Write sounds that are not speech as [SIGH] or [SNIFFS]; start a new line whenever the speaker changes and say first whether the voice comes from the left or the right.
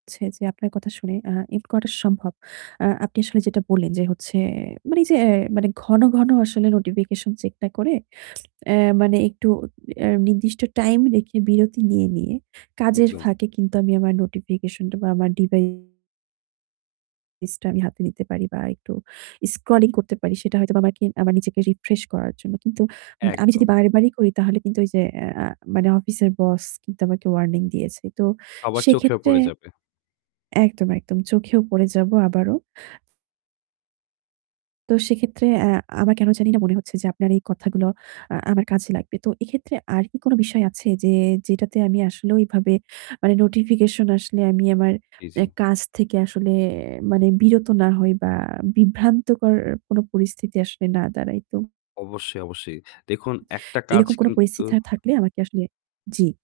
right: ছে যে আপনার কথা শুনে, আ এটা করা সম্ভব। আ আপনি আসলে যেটা বললেন, যে হচ্ছে মানে যে মানে ঘন, ঘন আসলে notification check না করে, [SNIFFS] অ্যা মানে একটু অ্যা নির্দিষ্ট time রেখে বিরতি নিয়ে, নিয়ে কাজের
left: একদম।
right: ফাঁকে কিন্তু আমি আমার notification বা আমার ডিবা device টা আমি হাতে নিতে পারি বা একটু scrolling করতে পারি। সেটা হয়তোবা আমাকে আমার নিজেকে refresh করার জন্য। কিন্তু মি আমি যদি
left: একদম।
right: বারে, বারেই করি তাহলে কিন্তু ওই যে অ্যা আ মানে অফিসের boss কিন্তু আমাকে warning দিয়েছে। তো
left: আবার চোখেও
right: সেক্ষেত্রে
left: পড়ে যাবে।
right: একদম, একদম চোখেও পড়ে যাব আবারও। তো সেক্ষেত্রে, অ্যা আমার কেন জানিনা মনে হচ্ছে যে আপনার এই কথাগুলো আ আমার কাজে লাগবে। তো এক্ষেত্রে আর কি কোন বিষয় আছে যে যেটাতে আমি আসলে ওইভাবে মানে notification আসলে আমি আমার
left: জি,
right: অ্যা
left: জি।
right: কাজ থেকে আসলে মানে বিরত না হই বা বিভ্রান্তিকর কোন পরিস্থিতিতে আসলে না দাঁড়াই তো?
left: অবশ্যই, অবশ্যই। দেখুন একটা কাজ
right: এরকম কোন পরিস্থিতি
left: কিন্তু
right: থা থাকলে আমাকে আসলে জি